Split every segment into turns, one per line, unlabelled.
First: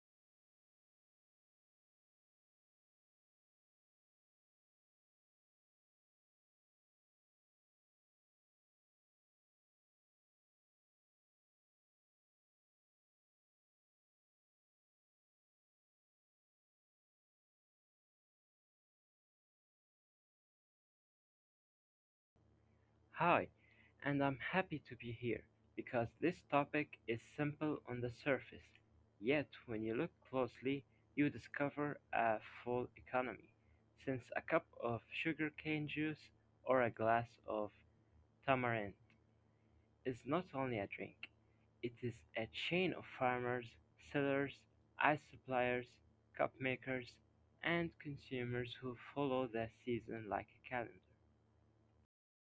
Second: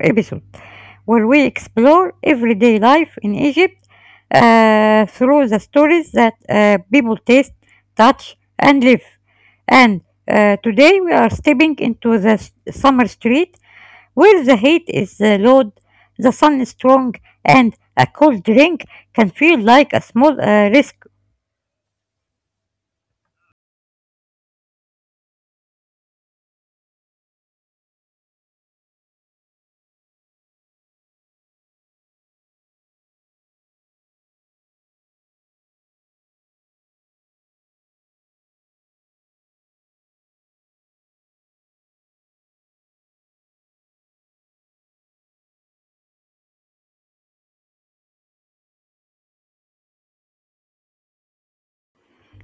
episode where we explore everyday life in Egypt through the stories that people taste, touch, and live. And today we are stepping into the summer street where the heat is low, the sun is strong, and a cold drink can feel like a small risk.
Hi, and I'm happy to be here because this topic is simple on the surface. Yet, when you look closely, you discover a full economy. Since a cup of sugarcane juice or a glass of tamarind is not only a drink, it is a chain of farmers, sellers, ice suppliers, cup makers, and consumers who follow the season like a calendar.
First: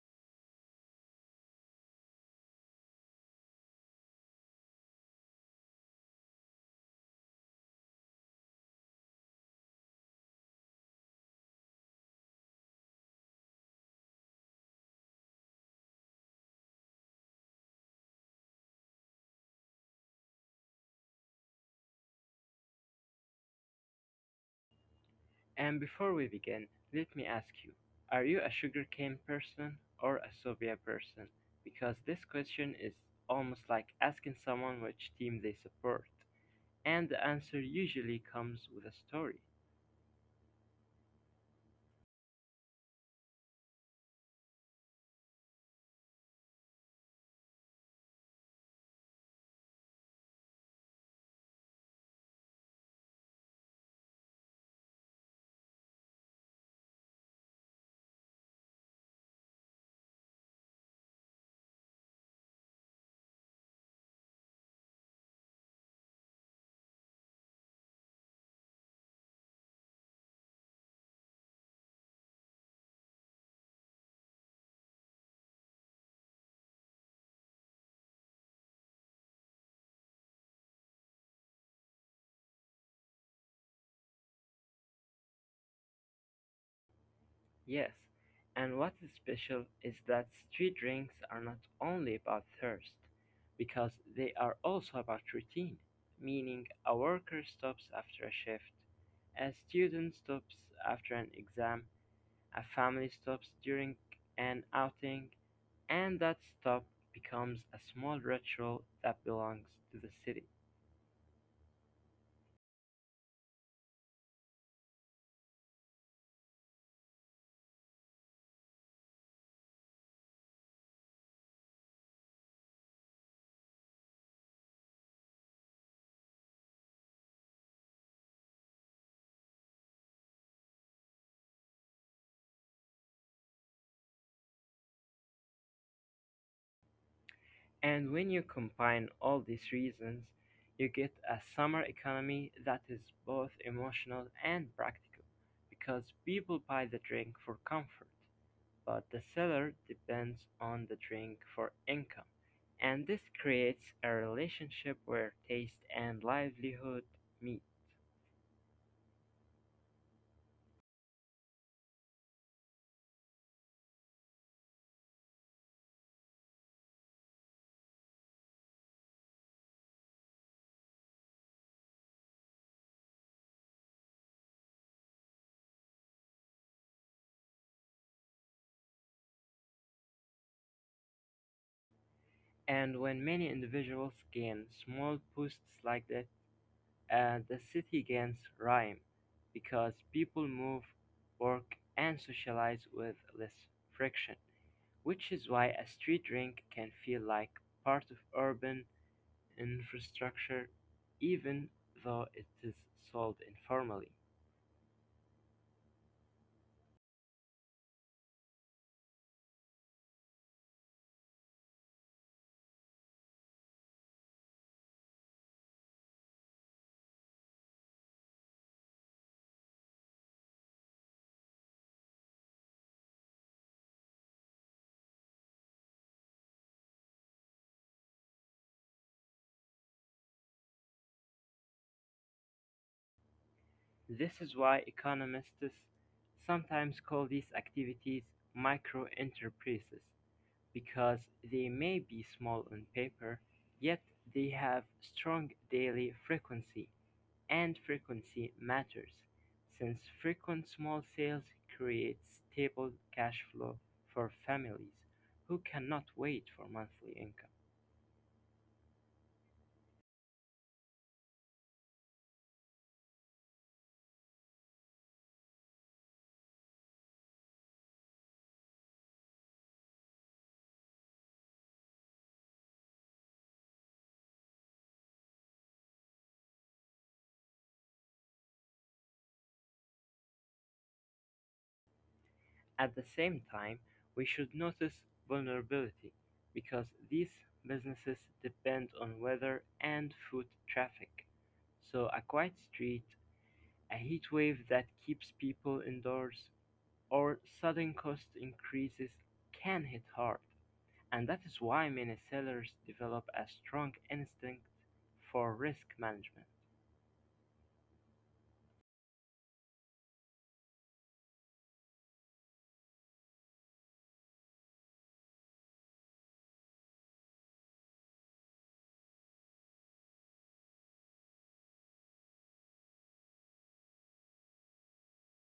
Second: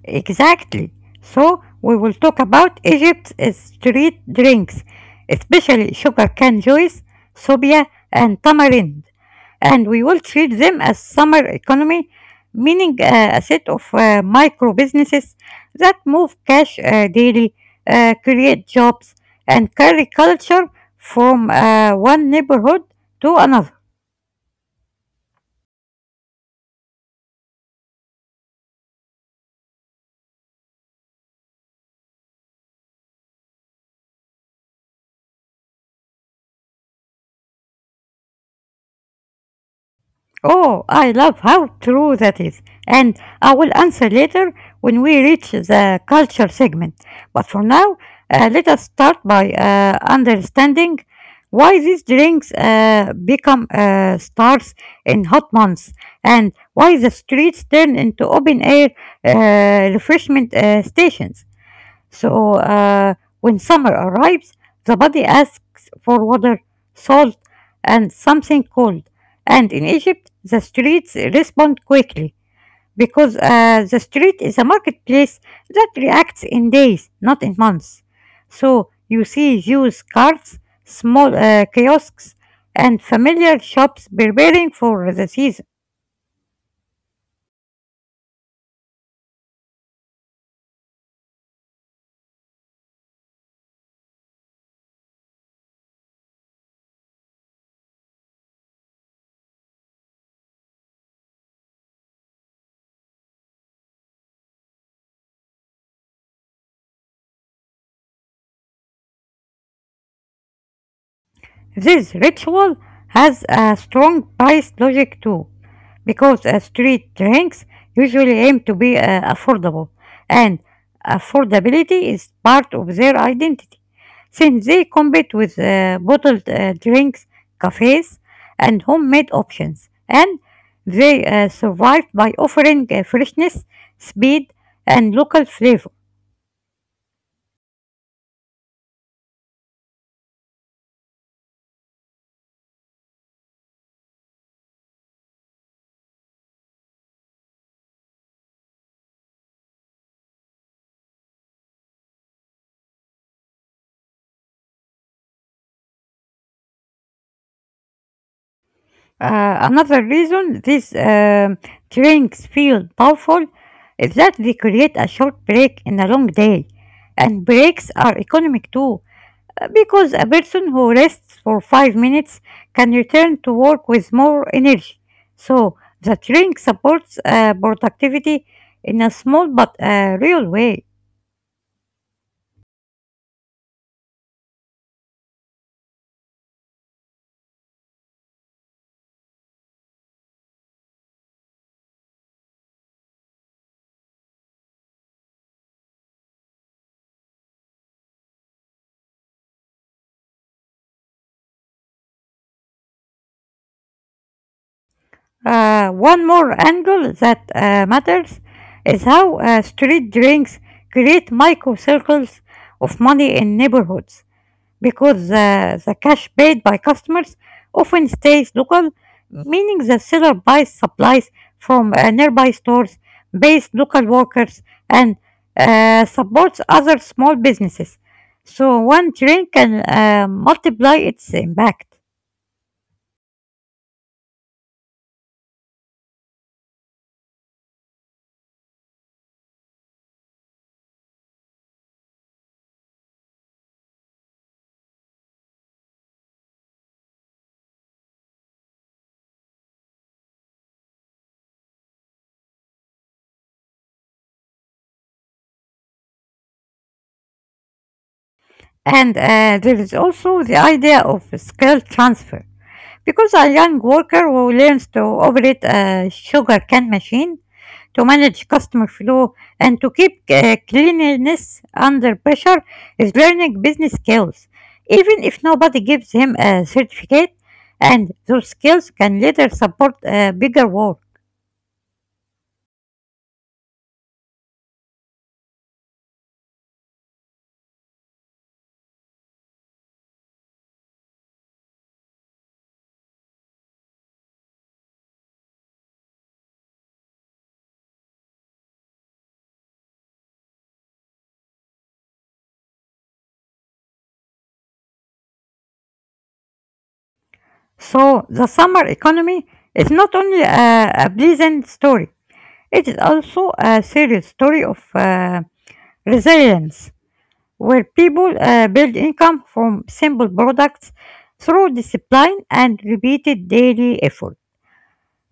Exactly. So we will talk about Egypt's street drinks, especially sugar cane juice, sobia, and tamarind. And we will treat them as summer economy, meaning a set of micro businesses that move cash daily, create jobs, and carry culture from one neighborhood to another.
And before we begin, let me ask you, are you a sugarcane person or a soya person? Because this question is almost like asking someone which team they support. And the answer usually comes with a story.
Oh, I love how true that is. And I will answer later when we reach the culture segment. But for now, let us start by understanding why these drinks become stars in hot months and why the streets turn into open air refreshment stations. So when summer arrives, the body asks for water, salt, and something cold. And in Egypt, the streets respond quickly because the street is a marketplace that reacts in days, not in months. So you see Jews' carts, small kiosks, and familiar shops preparing for the season.
Yes. And what is special is that street drinks are not only about thirst, because they are also about routine, meaning a worker stops after a shift, a student stops after an exam, a family stops during an outing, and that stop becomes a small ritual that belongs to the city.
This ritual has a strong price logic too, because street drinks usually aim to be affordable, and affordability is part of their identity, since they compete with bottled drinks, cafes, and homemade options, and they survive by offering freshness, speed, and local flavor.
And when you combine all these reasons, you get a summer economy that is both emotional and practical because people buy the drink for comfort, but the seller depends on the drink for income. And this creates a relationship where taste and livelihood meet.
Another reason these drinks feel powerful is that they create a short break in a long day. And breaks are economic too, because a person who rests for 5 minutes can return to work with more energy. So the drink supports productivity in a small but real way.
And when many individuals gain small boosts like that, the city gains rhyme because people move, work, and socialize with less friction, which is why a street drink can feel like part of urban infrastructure even though it is sold informally.
One more angle that matters is how street drinks create microcircles of money in neighborhoods because the cash paid by customers often stays local, meaning the seller buys supplies from nearby stores, pays local workers, and supports other small businesses. So one drink can multiply its impact.
This is why economists sometimes call these activities micro enterprises because they may be small on paper, yet they have strong daily frequency, and frequency matters, since frequent small sales create stable cash flow for families who cannot wait for monthly income.
And there is also the idea of skill transfer. Because a young worker who learns to operate a sugar can machine, to manage customer flow, and to keep cleanliness under pressure is learning business skills, even if nobody gives him a certificate, and those skills can later support a bigger work.
At the same time, we should notice vulnerability because these businesses depend on weather and foot traffic. So a quiet street, a heat wave that keeps people indoors or sudden cost increases can hit hard, and that is why many sellers develop a strong instinct for risk management.
So the summer economy is not only a pleasant story, it is also a serious story of resilience, where people build income from simple products through discipline and repeated daily effort.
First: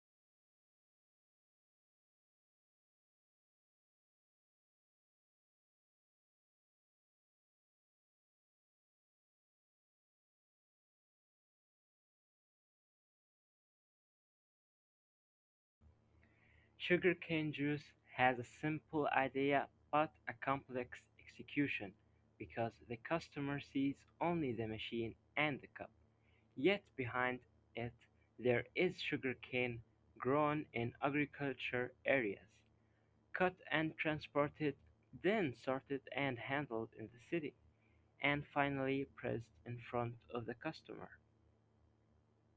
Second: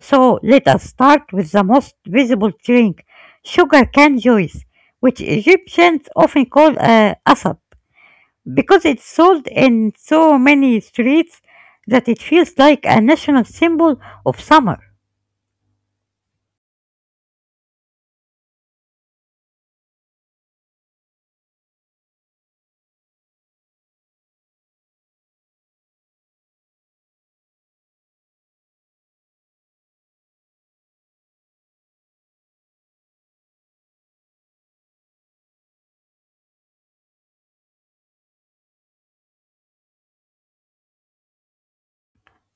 So let us start with the most visible drink, sugar cane juice, which Egyptians often call asap, because it's sold in so many streets that it feels like a national symbol of summer.
Sugarcane juice has a simple idea but a complex execution because the customer sees only the machine and the cup. Yet behind it, there is sugarcane grown in agriculture areas, cut and transported, then sorted and handled in the city, and finally pressed in front of the customer.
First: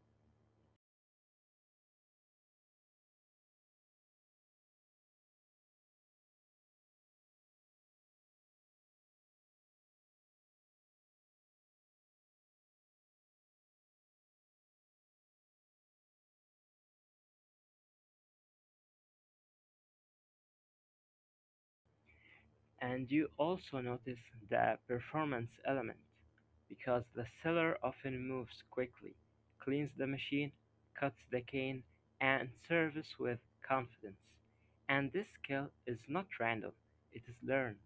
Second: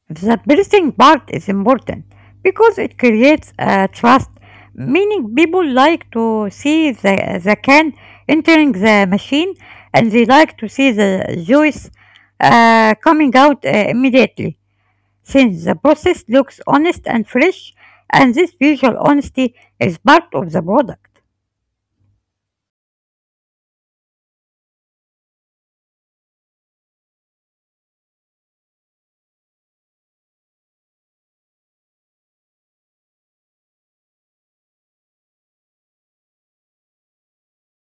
The bursting part is important because it creates a trust, meaning people like to see the can entering the machine and they like to see the juice coming out immediately since the process looks honest and fresh and this visual honesty is part of the product.
And you also notice the performance element, because the seller often moves quickly, cleans the machine, cuts the cane, and serves with confidence. And this skill is not random, it is learned,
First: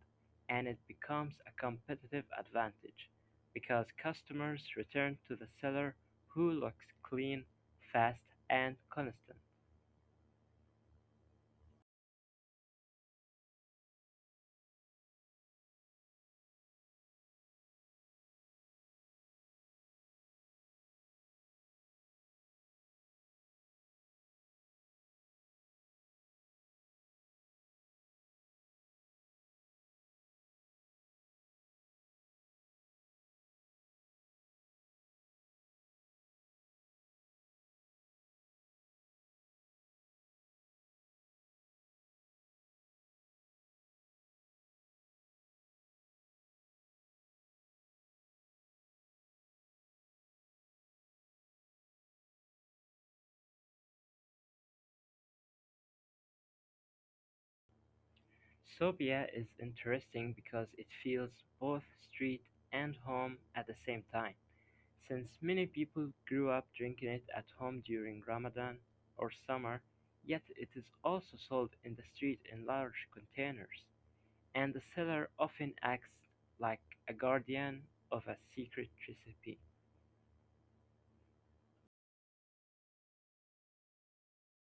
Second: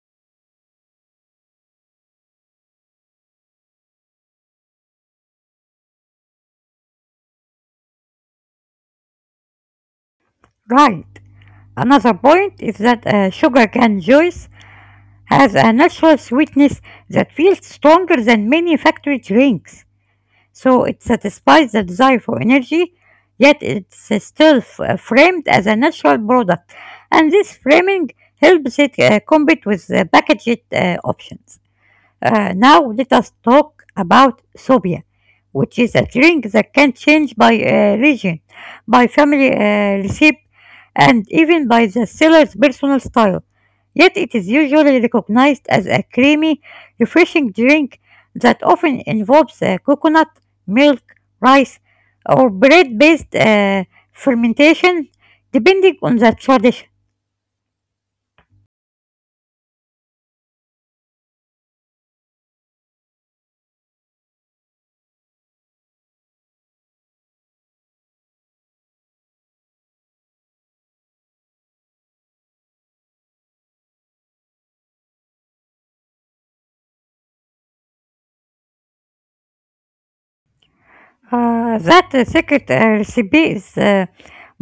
and it becomes a competitive advantage, because customers return to the seller who looks clean, fast, and constant.
Right. Another point is that sugar cane juice has a natural sweetness that feels stronger than many factory drinks. So it satisfies the desire for energy, yet it's still framed as a natural product. And this framing helps it compete with the packaged options. Now let us talk about Sobia, which is a drink that can change by region, by family recipe, and even by the seller's personal style. Yet it is usually recognized as a creamy, refreshing drink that often involves coconut, milk, rice, or bread-based fermentation, depending on the tradition.
Sofia is interesting because it feels both street and home at the same time, since many people grew up drinking it at home during Ramadan or summer, yet it is also sold in the street in large containers, and the seller often acts like a guardian of a secret recipe.
That secret recipe is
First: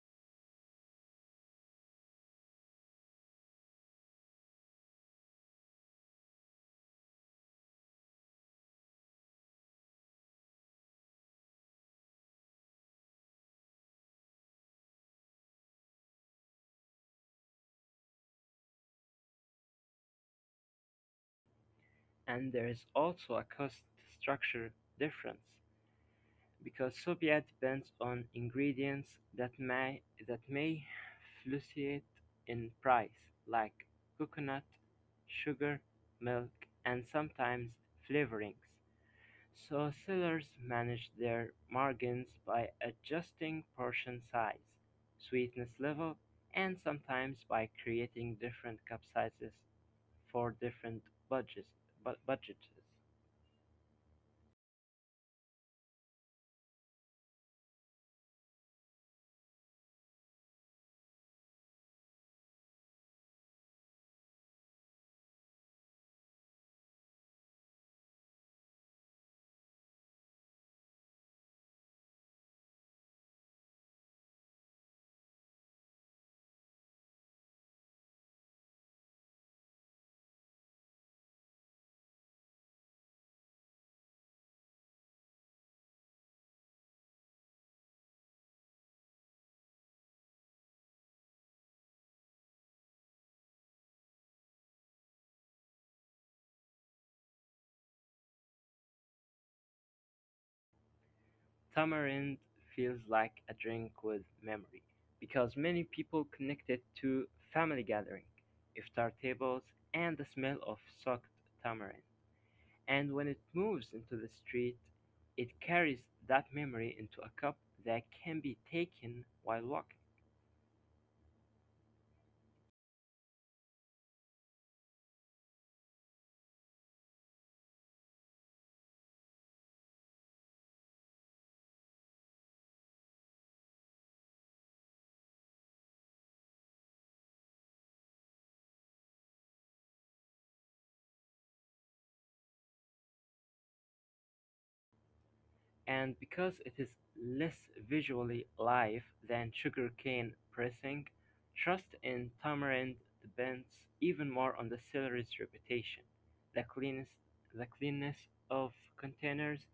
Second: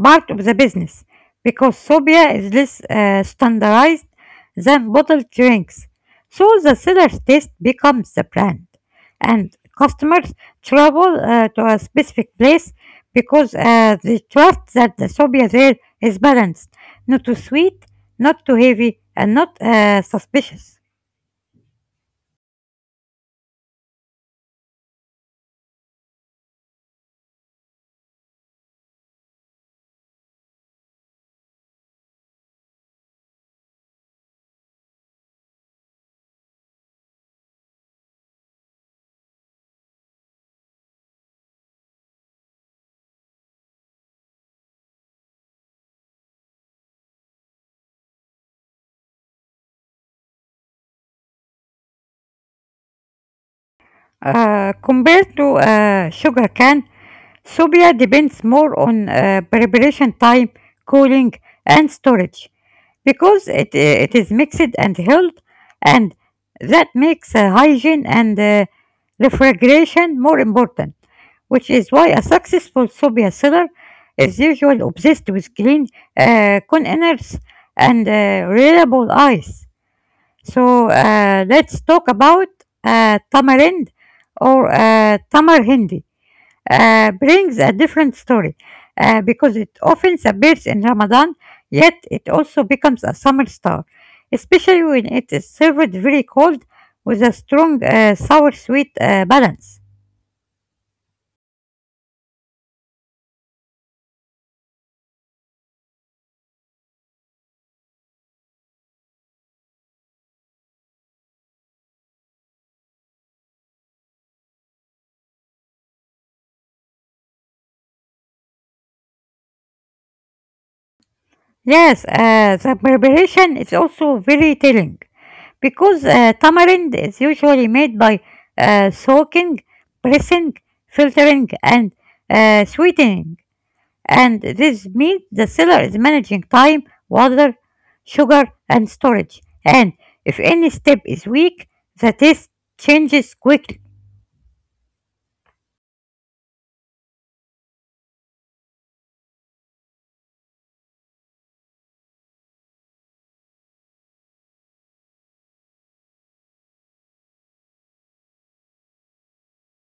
part of the business because sorbia is less standardized than bottled drinks. So the seller's taste becomes the brand, and customers travel to a specific place because they trust that the sorbia there is balanced, not too sweet, not too heavy, and not suspicious.
And there is also a cost structure difference, because soya depends on ingredients that may fluctuate in price, like coconut, sugar, milk, and sometimes flavorings. So sellers manage their margins by adjusting portion size, sweetness level, and sometimes by creating different cup sizes for different budgets. bu- budgets.
Compared to sugar cane, Sophia depends more on preparation time, cooling, and storage because it is mixed and held, and that makes hygiene and refrigeration more important, which is why a successful Sophia seller is usually obsessed with clean containers and reliable ice. So let's talk about tamarind or tamar. Brings a different story because it often appears in Ramadan, yet it also becomes a summer star, especially when it is served very cold with a strong sour sweet balance.
Tamarind feels like a drink with memory because many people connect it to family gathering, iftar tables, and the smell of soaked tamarind. And when it moves into the street, it carries that memory into a cup that can be taken while walking.
Yes, the preparation is also very telling because tamarind is usually made by soaking, pressing, filtering, and sweetening. And this means the seller is managing time, water, sugar, and storage. And if any step is weak, the taste changes quickly.
And because it is less visually live than sugarcane pressing, trust in tamarind depends even more on the seller's reputation, the cleanness, the cleanness of containers,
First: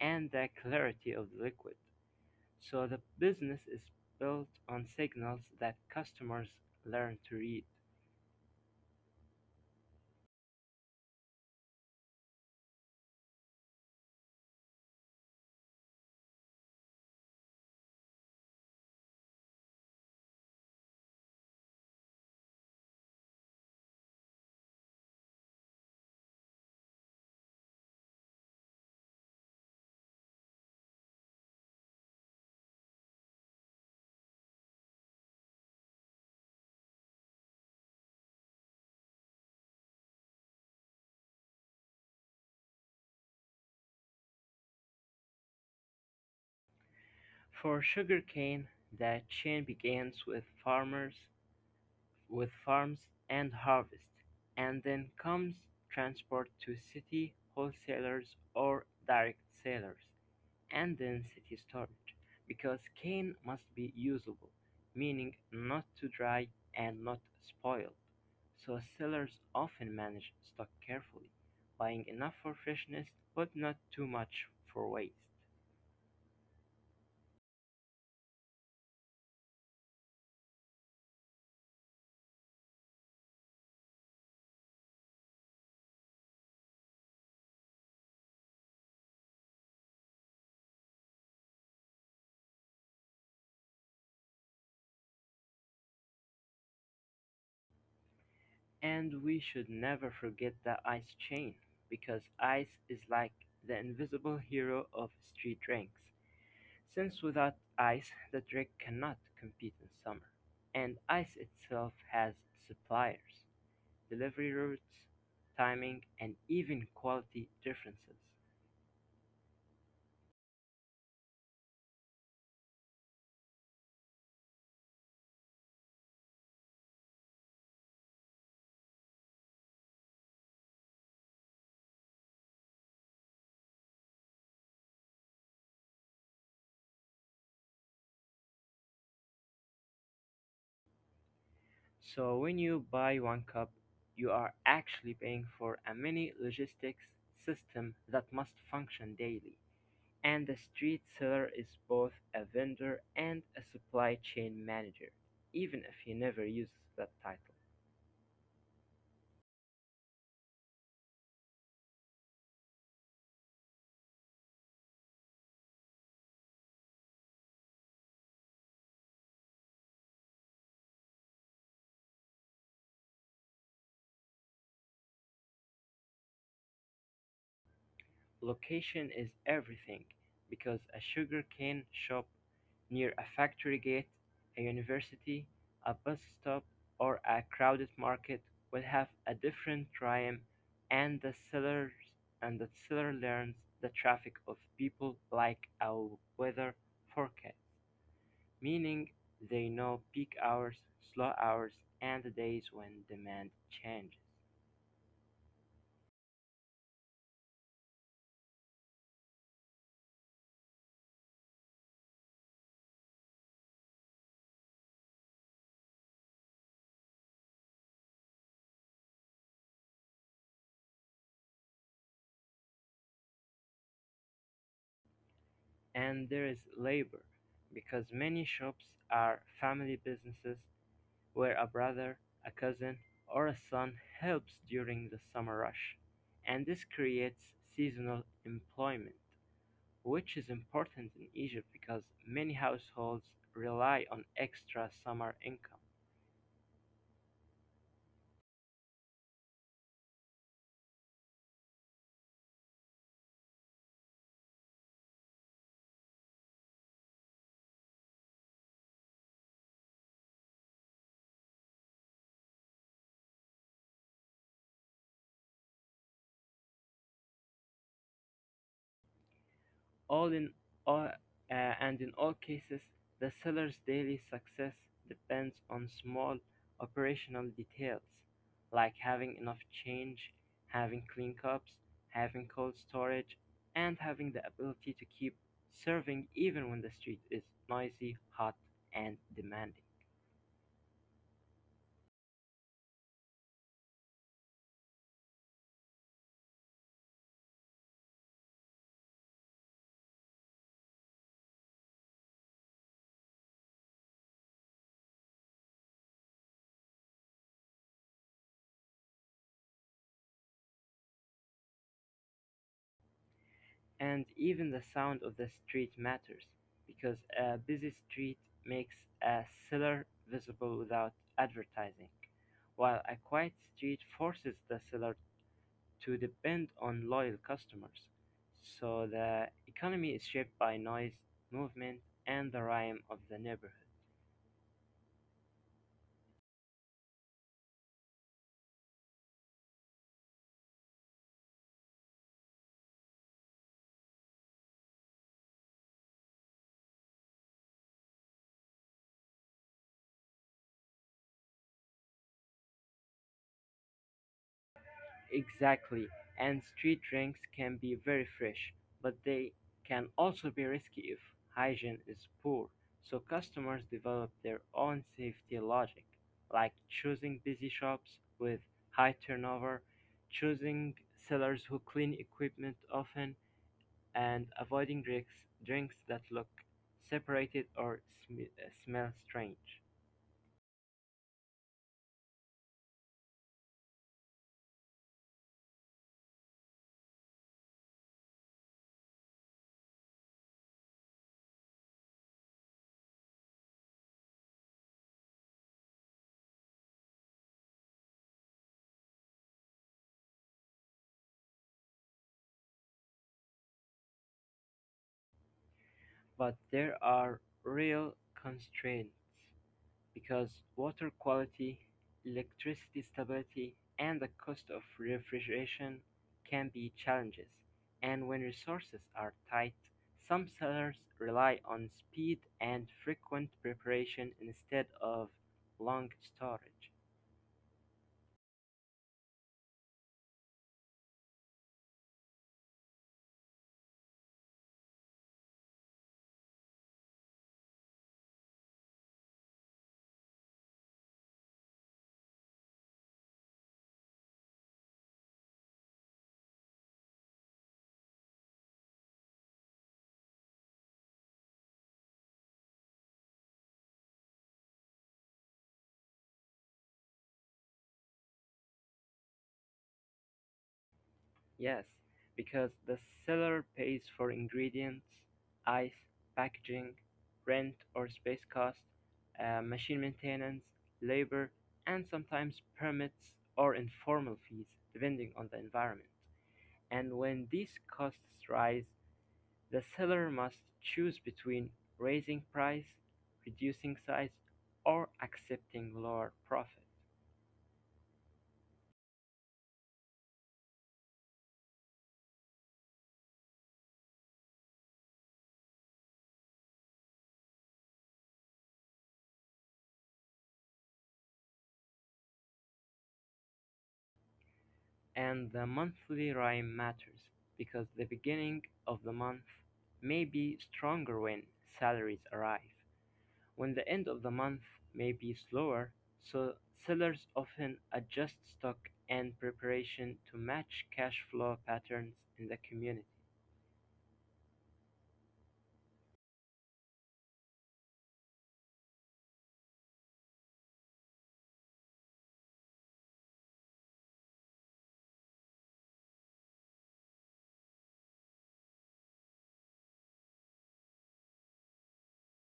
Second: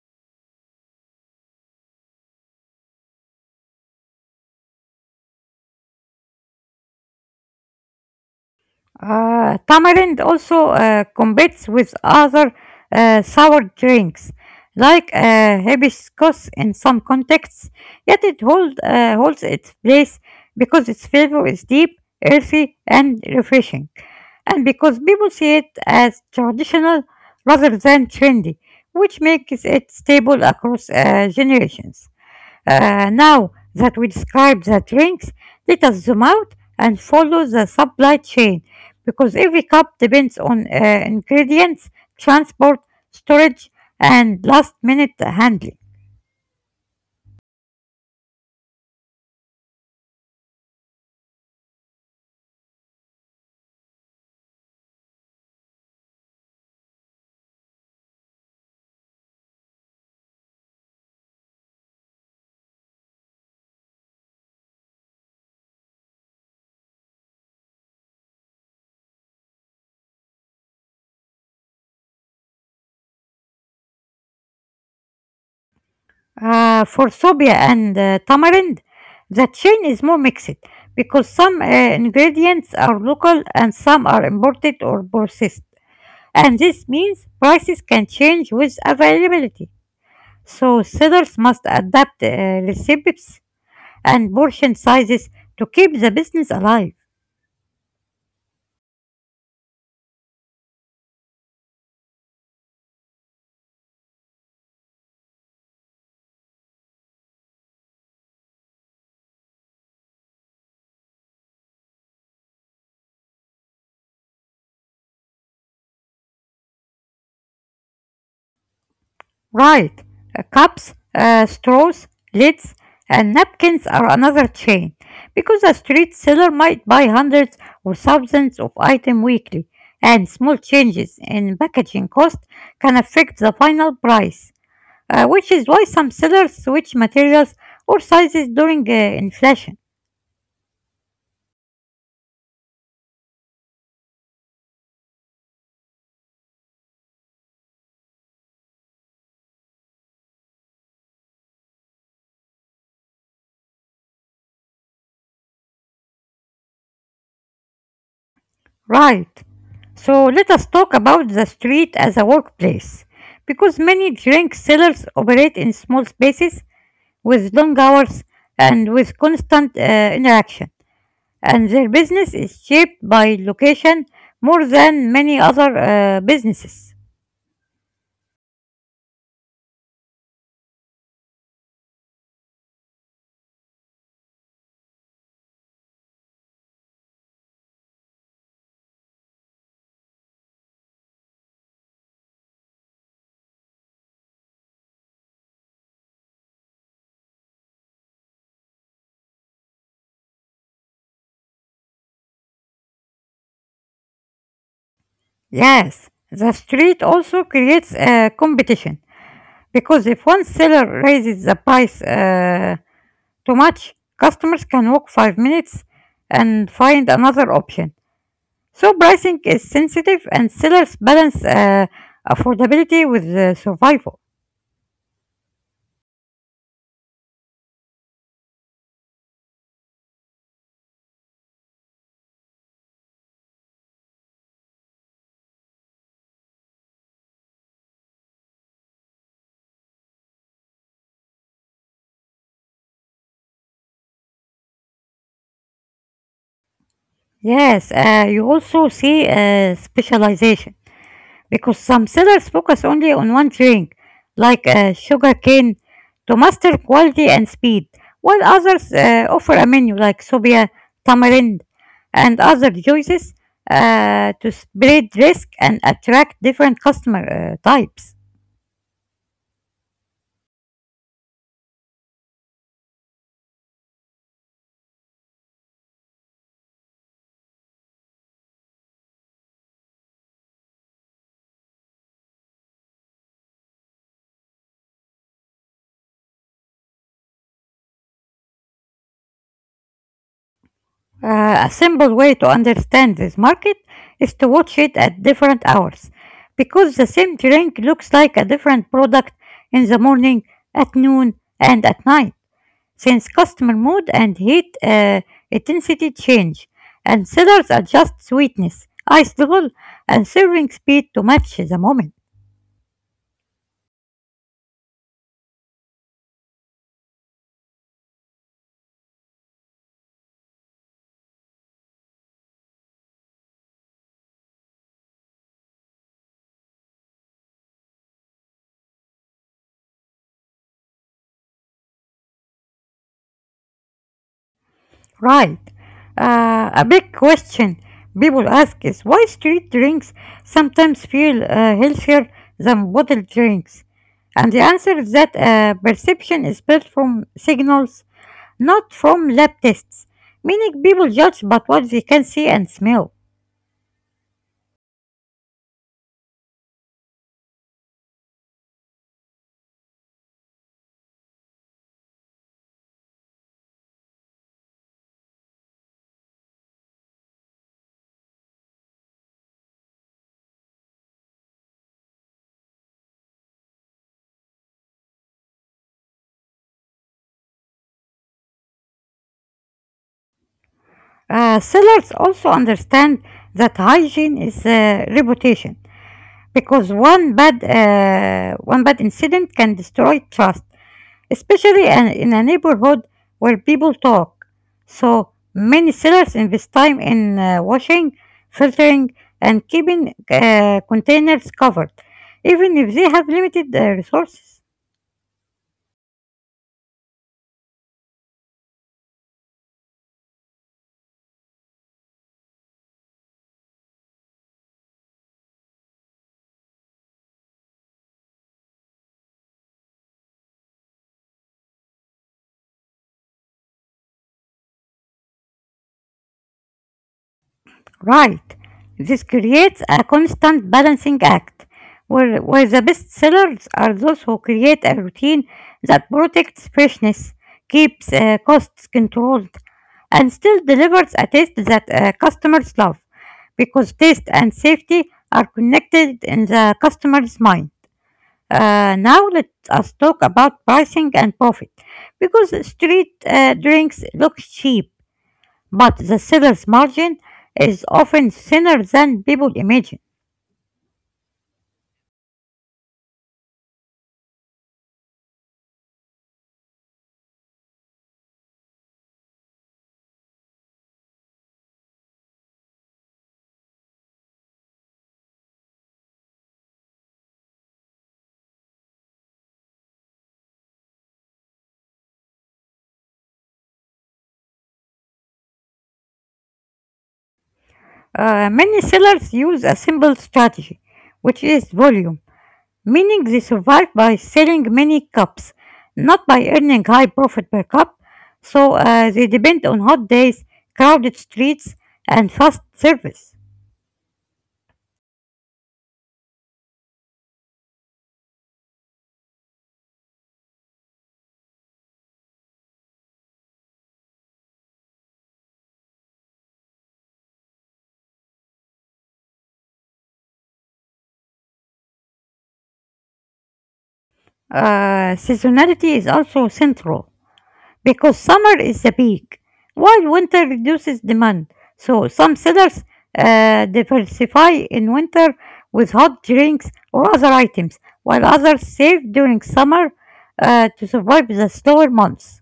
and the clarity of the liquid. So the business is built on signals that customers learn to read.
Tamarind also competes with other sour drinks like hibiscus in some contexts, yet it holds its place because its flavor is deep, earthy, and refreshing, and because people see it as traditional rather than trendy, which makes it stable across generations. Now that we describe the drinks, let us zoom out and follow the supply chain because every cup depends on ingredients, transport, storage, and last minute handling.
For sugarcane, the chain begins with farmers with farms and harvest, and then comes transport to city wholesalers or direct sellers, and then city storage, because cane must be usable, meaning not too dry and not spoiled. So sellers often manage stock carefully, buying enough for freshness but not too much for waste.
For Sobia and Tamarind, the chain is more mixed because some ingredients are local and some are imported or processed. And this means prices can change with availability. So sellers must adapt recipes and portion sizes to keep the business alive.
And we should never forget the ice chain, because ice is like the invisible hero of street ranks, since without ice, the drink cannot compete in summer. And ice itself has suppliers, delivery routes, timing, and even quality differences.
Right, cups, straws, lids, and napkins are another chain because a street seller might buy hundreds or thousands of items weekly, and small changes in packaging cost can affect the final price, which is why some sellers switch materials or sizes during inflation.
So when you buy one cup, you are actually paying for a mini logistics system that must function daily. And the street seller is both a vendor and a supply chain manager, even if he never uses that title.
Right. So let us talk about the street as a workplace. Because many drink sellers operate in small spaces with long hours and with constant interaction, and their business is shaped by location more than many other businesses.
Location is everything because a sugarcane shop near a factory gate, a university, a bus stop, or a crowded market will have a different rhyme, and the sellers and the seller learns the traffic of people like a weather forecast, meaning they know peak hours, slow hours, and the days when demand changes.
Yes, the street also creates competition because if one seller raises the price too much, customers can walk 5 minutes and find another option. So pricing is sensitive and sellers balance affordability with survival.
And there is labor, because many shops are family businesses where a brother, a cousin, or a son helps during the summer rush. And this creates seasonal employment, which is important in Egypt because many households rely on extra summer income.
Yes, you also see specialization because some sellers focus only on one drink, like sugarcane, to master quality and speed, while others offer a menu like sobia, tamarind, and other choices to spread risk and attract different customer types.
All in all, and in all cases, the seller's daily success depends on small operational details, like having enough change, having clean cups, having cold storage, and having the ability to keep serving even when the street is noisy, hot, and demanding.
A simple way to understand this market is to watch it at different hours because the same drink looks like a different product in the morning, at noon, and at night since customer mood and heat intensity change and sellers adjust sweetness, ice level, and serving speed to match the moment.
And even the sound of the street matters, because a busy street makes a seller visible without advertising, while a quiet street forces the seller to depend on loyal customers. So the economy is shaped by noise, movement, and the rhyme of the neighborhood.
Right. A big question people ask is why street drinks sometimes feel healthier than bottled drinks. And the answer is that perception is built from signals, not from lab tests, meaning people judge by what they can see and smell.
Exactly, and street drinks can be very fresh, but they can also be risky if hygiene is poor, so customers develop their own safety logic, like choosing busy shops with high turnover, choosing sellers who clean equipment often, and avoiding drinks that look separated or smell strange.
Sellers also understand that hygiene is reputation, because one bad incident can destroy trust, especially in a neighborhood where people talk. So many sellers invest time in washing, filtering, and keeping containers covered, even if they have limited resources.
But there are real constraints, because water quality, electricity stability, and the cost of refrigeration can be challenges, and when resources are tight, some sellers rely on speed and frequent preparation instead of long storage.
Right. This creates a constant balancing act where the best sellers are those who create a routine that protects freshness, keeps costs controlled, and still delivers a taste that customers love because taste and safety are connected in the customer's mind. Now let us talk about pricing and profit because street drinks look cheap but the seller's margin is often thinner than people imagine.
Yes, because the seller pays for ingredients, ice, packaging, rent or space cost, machine maintenance, labor, and sometimes permits or informal fees, depending on the environment. And when these costs rise, the seller must choose between raising price, reducing size, or accepting lower profit.
Many sellers use a simple strategy, which is volume, meaning they survive by selling many cups, not by earning high profit per cup. So they depend on hot days, crowded streets, and fast service.
And the monthly rhyme matters, because the beginning of the month may be stronger when salaries arrive, when the end of the month may be slower, so sellers often adjust stock and preparation to match cash flow patterns in the community.
Seasonality is also central. Because summer is the peak, while winter reduces demand. So some sellers diversify in winter with hot drinks or other items, while others save during summer to survive the slower months.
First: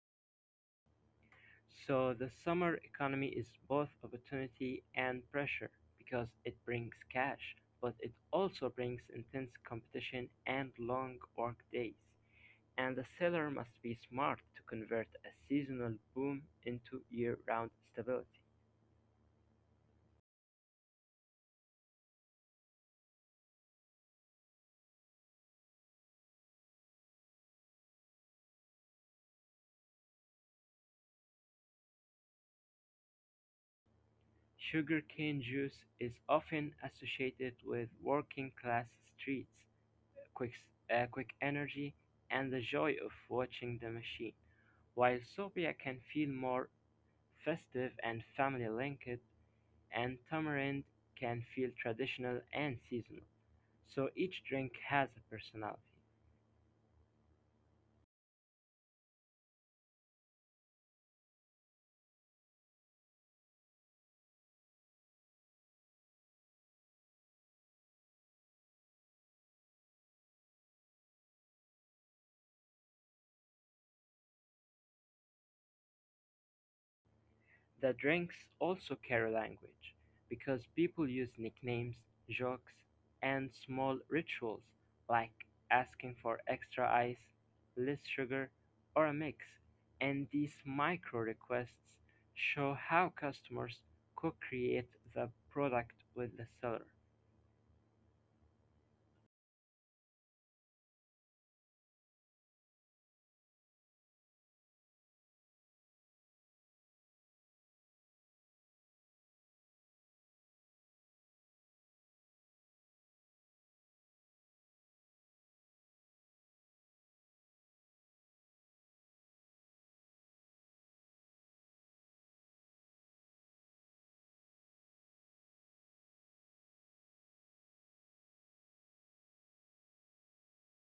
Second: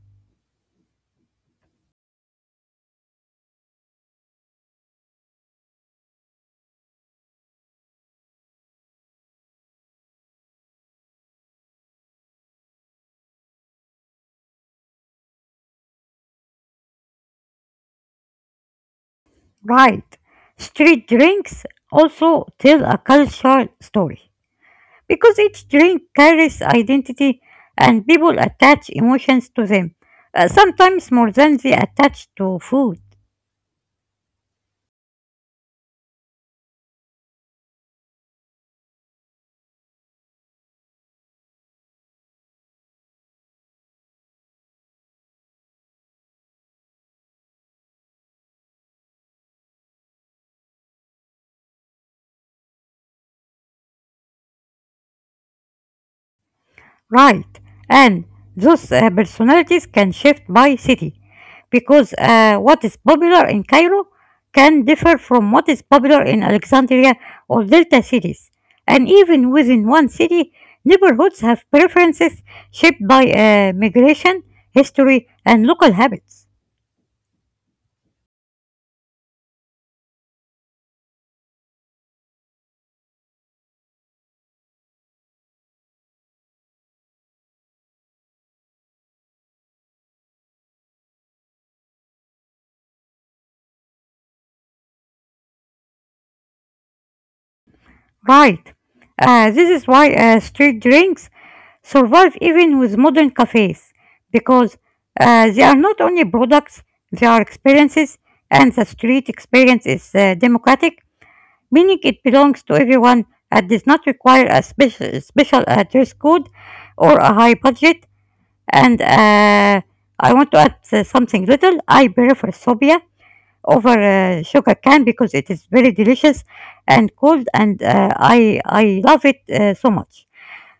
So the summer economy is both opportunity and pressure because it brings cash, but it also brings intense competition and long work days. And the seller must be smart to convert a seasonal boom into year-round stability.
Right. Street drinks also tell a cultural story because each drink carries identity and people attach emotions to them, sometimes more than they attach to food.
Sugarcane juice is often associated with working-class streets, quick, quick energy, and the joy of watching the machine. While sopia can feel more festive and family-linked, and tamarind can feel traditional and seasonal. So each drink has a personality.
Right. And those personalities can shift by city because what is popular in Cairo can differ from what is popular in Alexandria or Delta cities. And even within one city, neighborhoods have preferences shaped by migration, history, and local habits.
The drinks also carry language, because people use nicknames, jokes, and small rituals like asking for extra ice, less sugar, or a mix, and these micro requests show how customers co create the product with the seller.
Right. This is why street drinks survive even with modern cafes because they are not only products, they are experiences, and the street experience is democratic, meaning it belongs to everyone and does not require a special dress code or a high budget. And I want to add something little. I prefer Sobia over sugar cane because it is very delicious and cold and I love it so much.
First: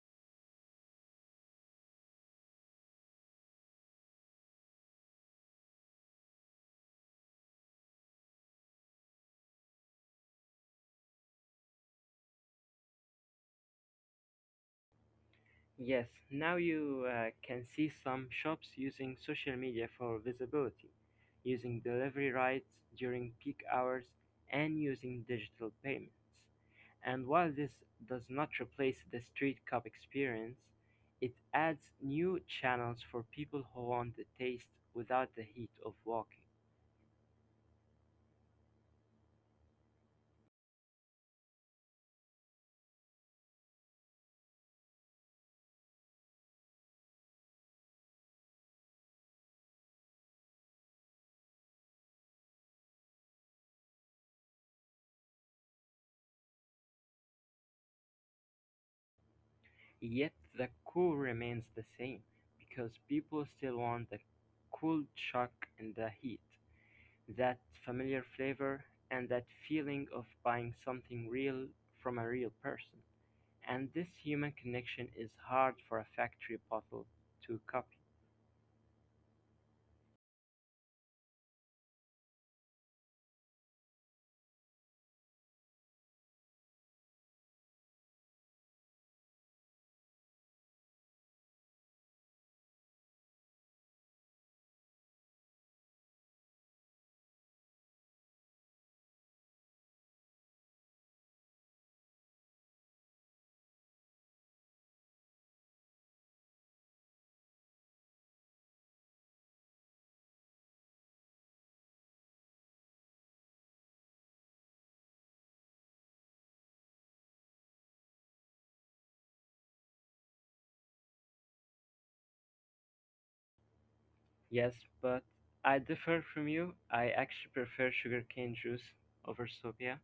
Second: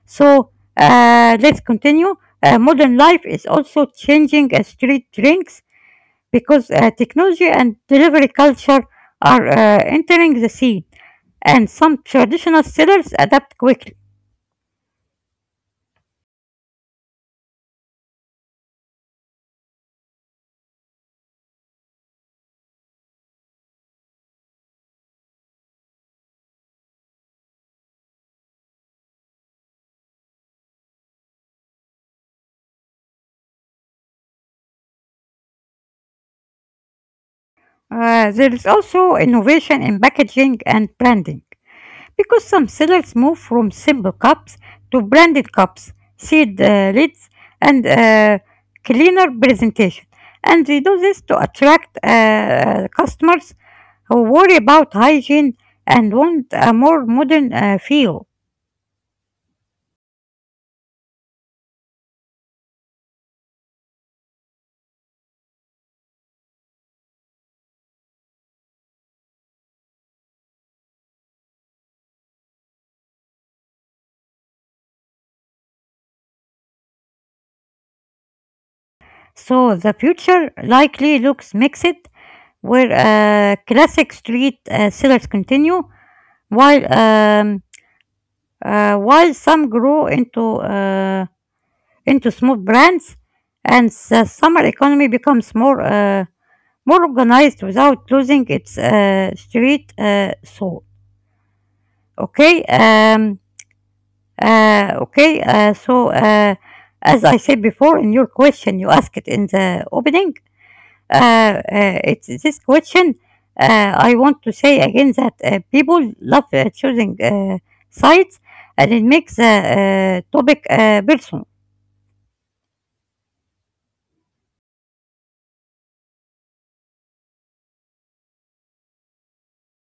So let's continue. Modern life is also changing street drinks because technology and delivery culture are entering the scene, and some traditional sellers adapt quickly.
Yes, now you can see some shops using social media for visibility, using delivery rights during peak hours, and using digital payments. And while this does not replace the street cup experience, it adds new channels for people who want the taste without the heat of walking.
There is also innovation in packaging and branding, because some sellers move from simple cups to branded cups, sealed lids, and cleaner presentation. And they do this to attract customers who worry about hygiene and want a more modern feel.
Yet the cool remains the same because people still want the cool chuck and the heat. That familiar flavor and that feeling of buying something real from a real person. And this human connection is hard for a factory bottle to copy.
So the future likely looks mixed, where classic street sellers continue, while um, while some grow into small brands, and the summer economy becomes more organized without losing its street soul. Okay, um, okay, so, as I said before in your question, you asked in the opening. It's this question. I want to say again that people love choosing sites, and it makes the topic personal.
Yes, but I differ from you. I actually prefer sugarcane juice over sophia.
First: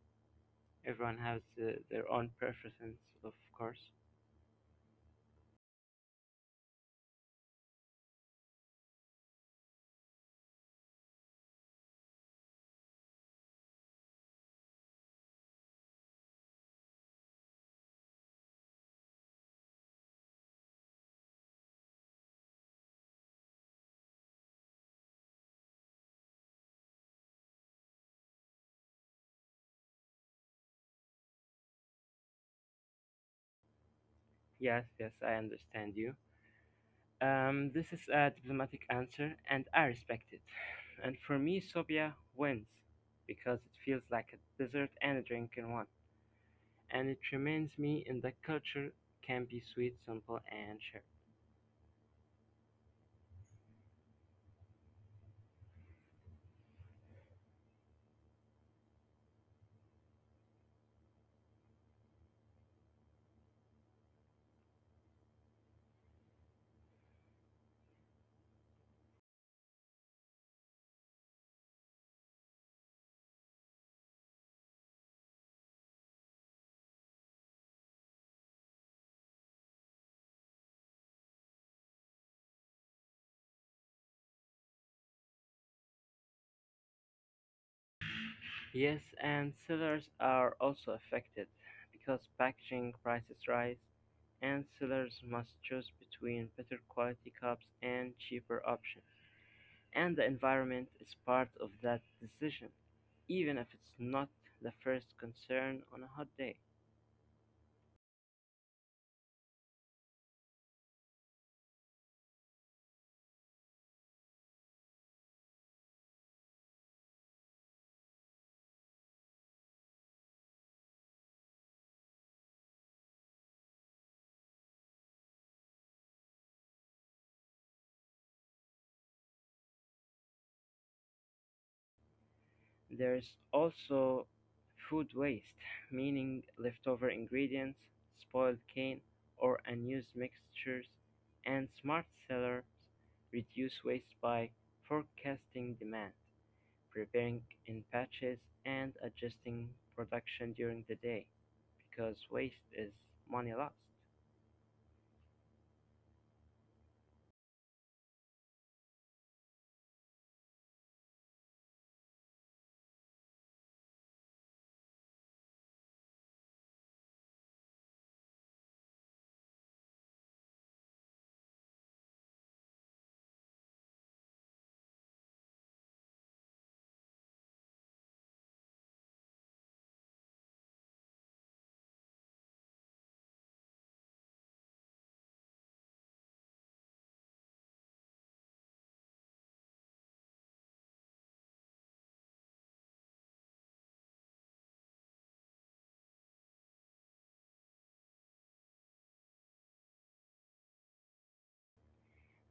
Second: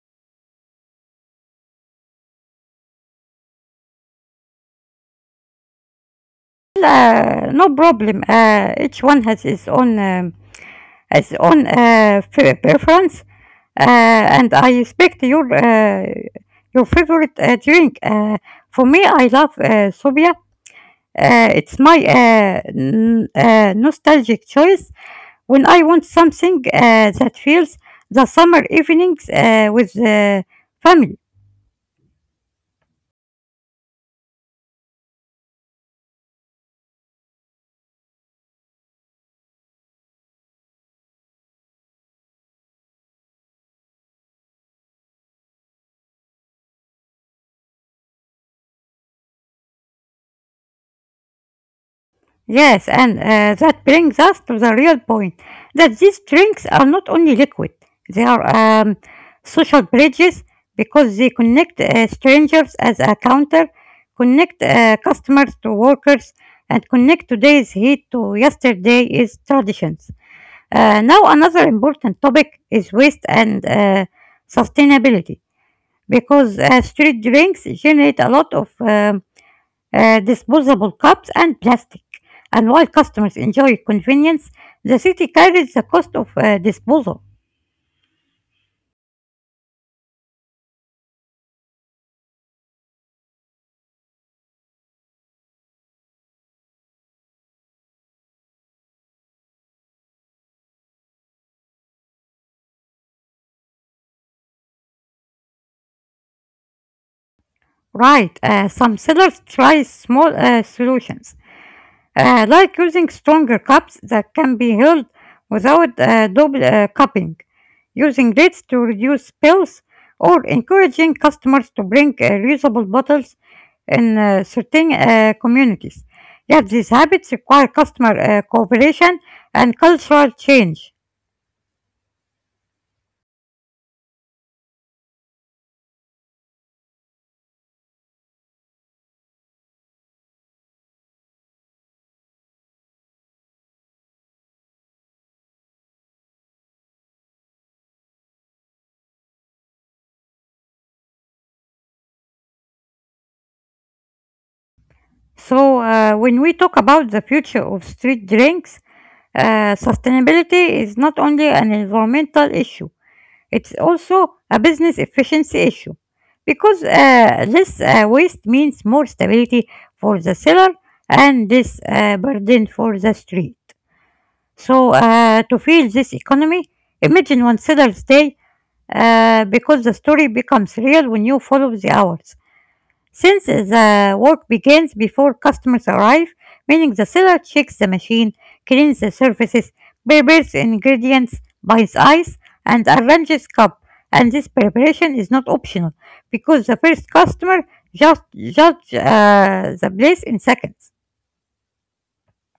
Everyone has their own preference, of course.
Well, no problem. Each one has its own preference, and I respect your favorite drink. For me, I love Sobia. It's my nostalgic choice when I want something that feels the summer evenings with family.
Yes, yes, I understand you. This is a diplomatic answer, and I respect it. And for me, Sobia wins because it feels like a dessert and a drink in one. And it reminds me in the culture can be sweet, simple, and shared.
Yes, and that brings us to the real point that these drinks are not only liquid, they are social bridges because they connect strangers as a counter, connect customers to workers, and connect today's heat to yesterday's traditions. Now, another important topic is waste and sustainability because street drinks generate a lot of disposable cups, and plastic. And while customers enjoy convenience, the city carries the cost of disposal.
Yes, and sellers are also affected because packaging prices rise, and sellers must choose between better quality cups and cheaper options, and the environment is part of that decision, even if it's not the first concern on a hot day.
Right, some sellers try small solutions, like using stronger cups that can be held without double cupping, using lids to reduce spills, or encouraging customers to bring reusable bottles in certain communities. Yet these habits require customer cooperation and cultural change.
There's also food waste, meaning leftover ingredients, spoiled cane, or unused mixtures, and smart sellers reduce waste by forecasting demand, preparing in batches, and adjusting production during the day because waste is money lost.
So, when we talk about the future of street drinks, sustainability is not only an environmental issue, it's also a business efficiency issue because less waste means more stability for the seller and less burden for the street. So, to feel this economy, imagine one seller's day because the story becomes real when you follow the hours. Since the work begins before customers arrive, meaning the seller checks the machine, cleans the surfaces, prepares ingredients, buys ice, and arranges cup. And this preparation is not optional because the first customer just judge the place in seconds.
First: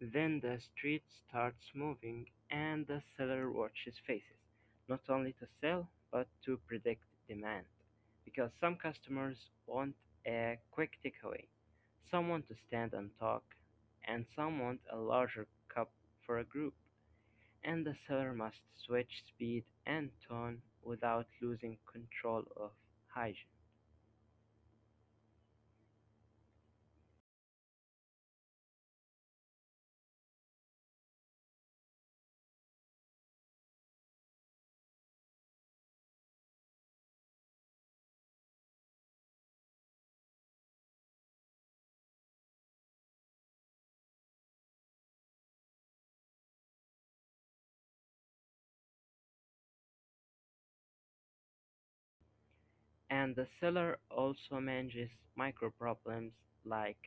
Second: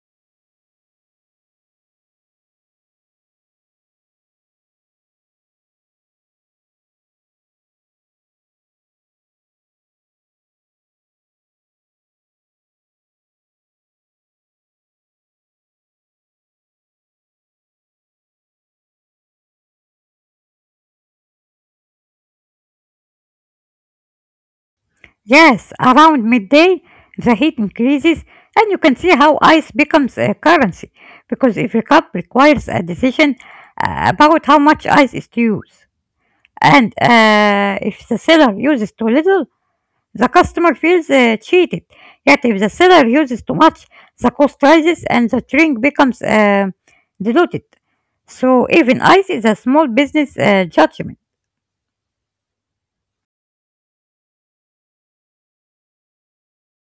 Then the street starts moving and the seller watches faces, not only to sell but to predict demand. Because some customers want a quick takeaway, some want to stand and talk, and some want a larger cup for a group. And the seller must switch speed and tone without losing control of hygiene.
Yes, around midday the heat increases, and you can see how ice becomes a currency because every cup requires a decision about how much ice is to use. And if the seller uses too little, the customer feels cheated. Yet if the seller uses too much, the cost rises and the drink becomes diluted. So even ice is a small business judgment.
And the seller also manages micro problems like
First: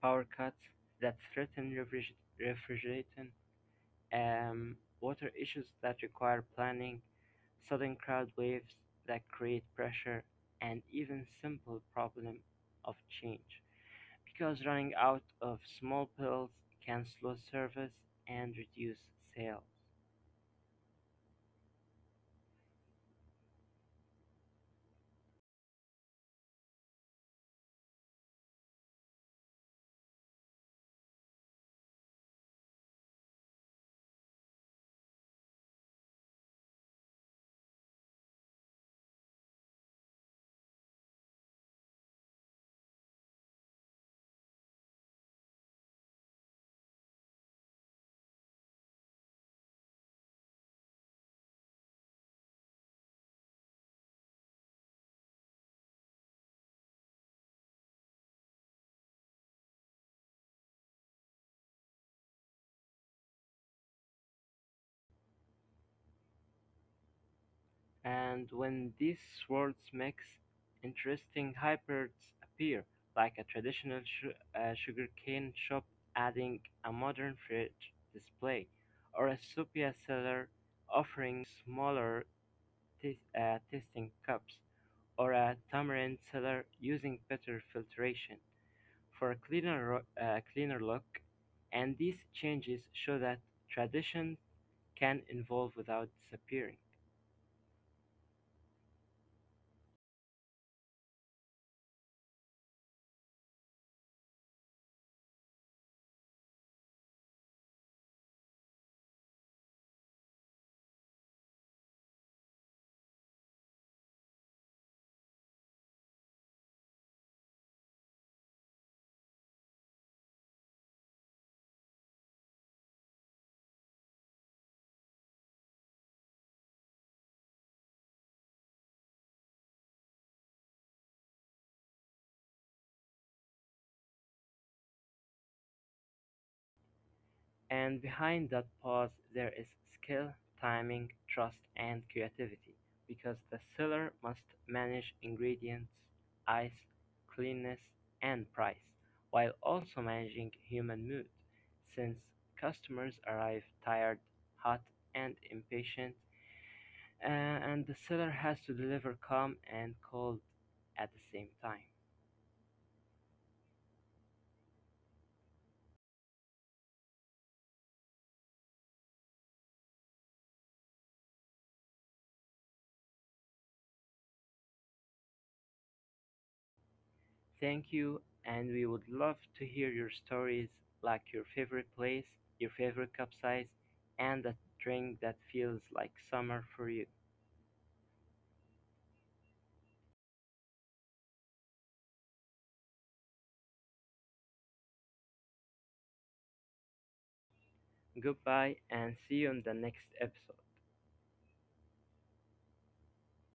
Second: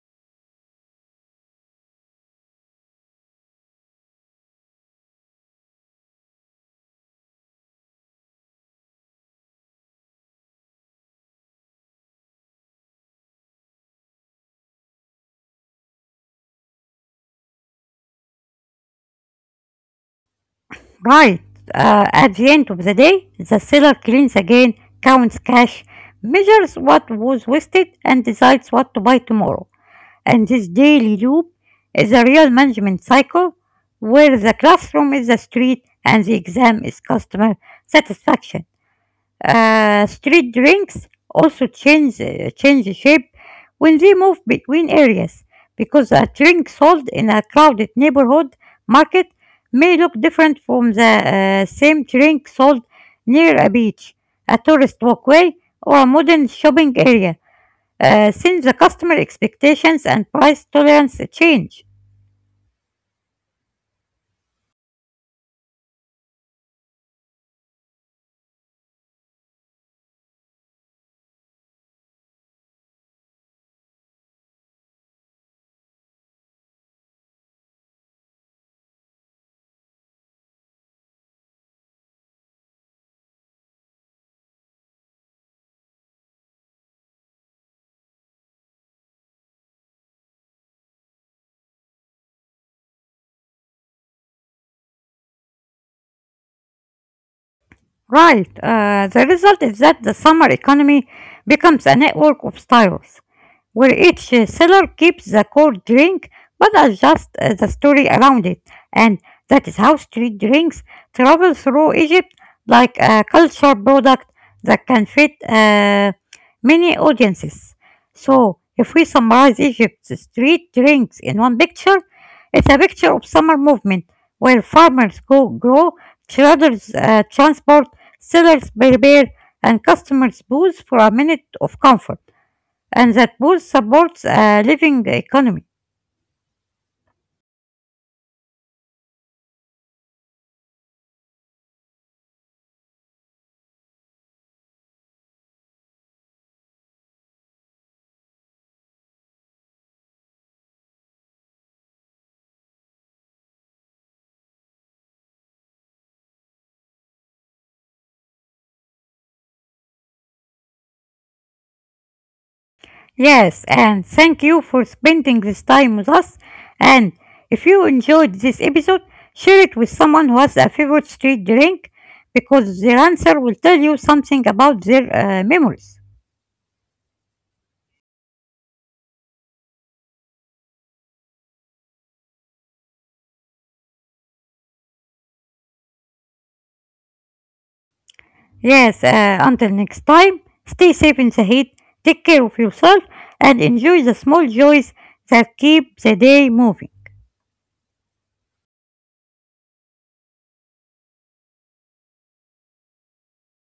power cuts that threaten refrigeration, water issues that require planning, sudden crowd waves that create pressure, and even simple problem of change, because running out of small pills can slow service and reduce sales.
Right. At the end of the day, the seller cleans again, counts cash, measures what was wasted, and decides what to buy tomorrow, and this daily loop is a real management cycle where the classroom is the street and the exam is customer satisfaction. Uh, street drinks also change, shape when they move between areas because a drink sold in a crowded neighborhood market may look different from the same drink sold near a beach, a tourist walkway, or a modern shopping area since the customer expectations and price tolerance change.
And when these worlds mix, interesting hybrids appear, like a traditional sugarcane shop adding a modern fridge display, or a sepia cellar offering smaller tasting cups, or a tamarind cellar using better filtration for a cleaner look. And these changes show that tradition can evolve without disappearing.
Right, the result is that the summer economy becomes a network of styles, where each seller keeps the core drink but adjusts the story around it. And that is how street drinks travel through Egypt like a culture product that can fit many audiences. So, if we summarize Egypt's street drinks in one picture, it's a picture of summer movement where farmers go grow, traders transport, sellers prepare, and customers booze for a minute of comfort and that both supports a living economy.
And behind that pause there is skill, timing, trust and creativity because the seller must manage ingredients, ice, cleanness and price while also managing human mood since customers arrive tired, hot and impatient, and the seller has to deliver calm and cold at the same time.
Yes, and thank you for spending this time with us. And if you enjoyed this episode, share it with someone who has a favorite street drink because their answer will tell you something about their memories.
Thank you and we would love to hear your stories like your favorite place, your favorite cup size, and that drink that feels like summer for you.
Yes, until next time, stay safe in the heat, take care of yourself, and enjoy the small joys that keep the day moving.
Goodbye and see you in the next episode.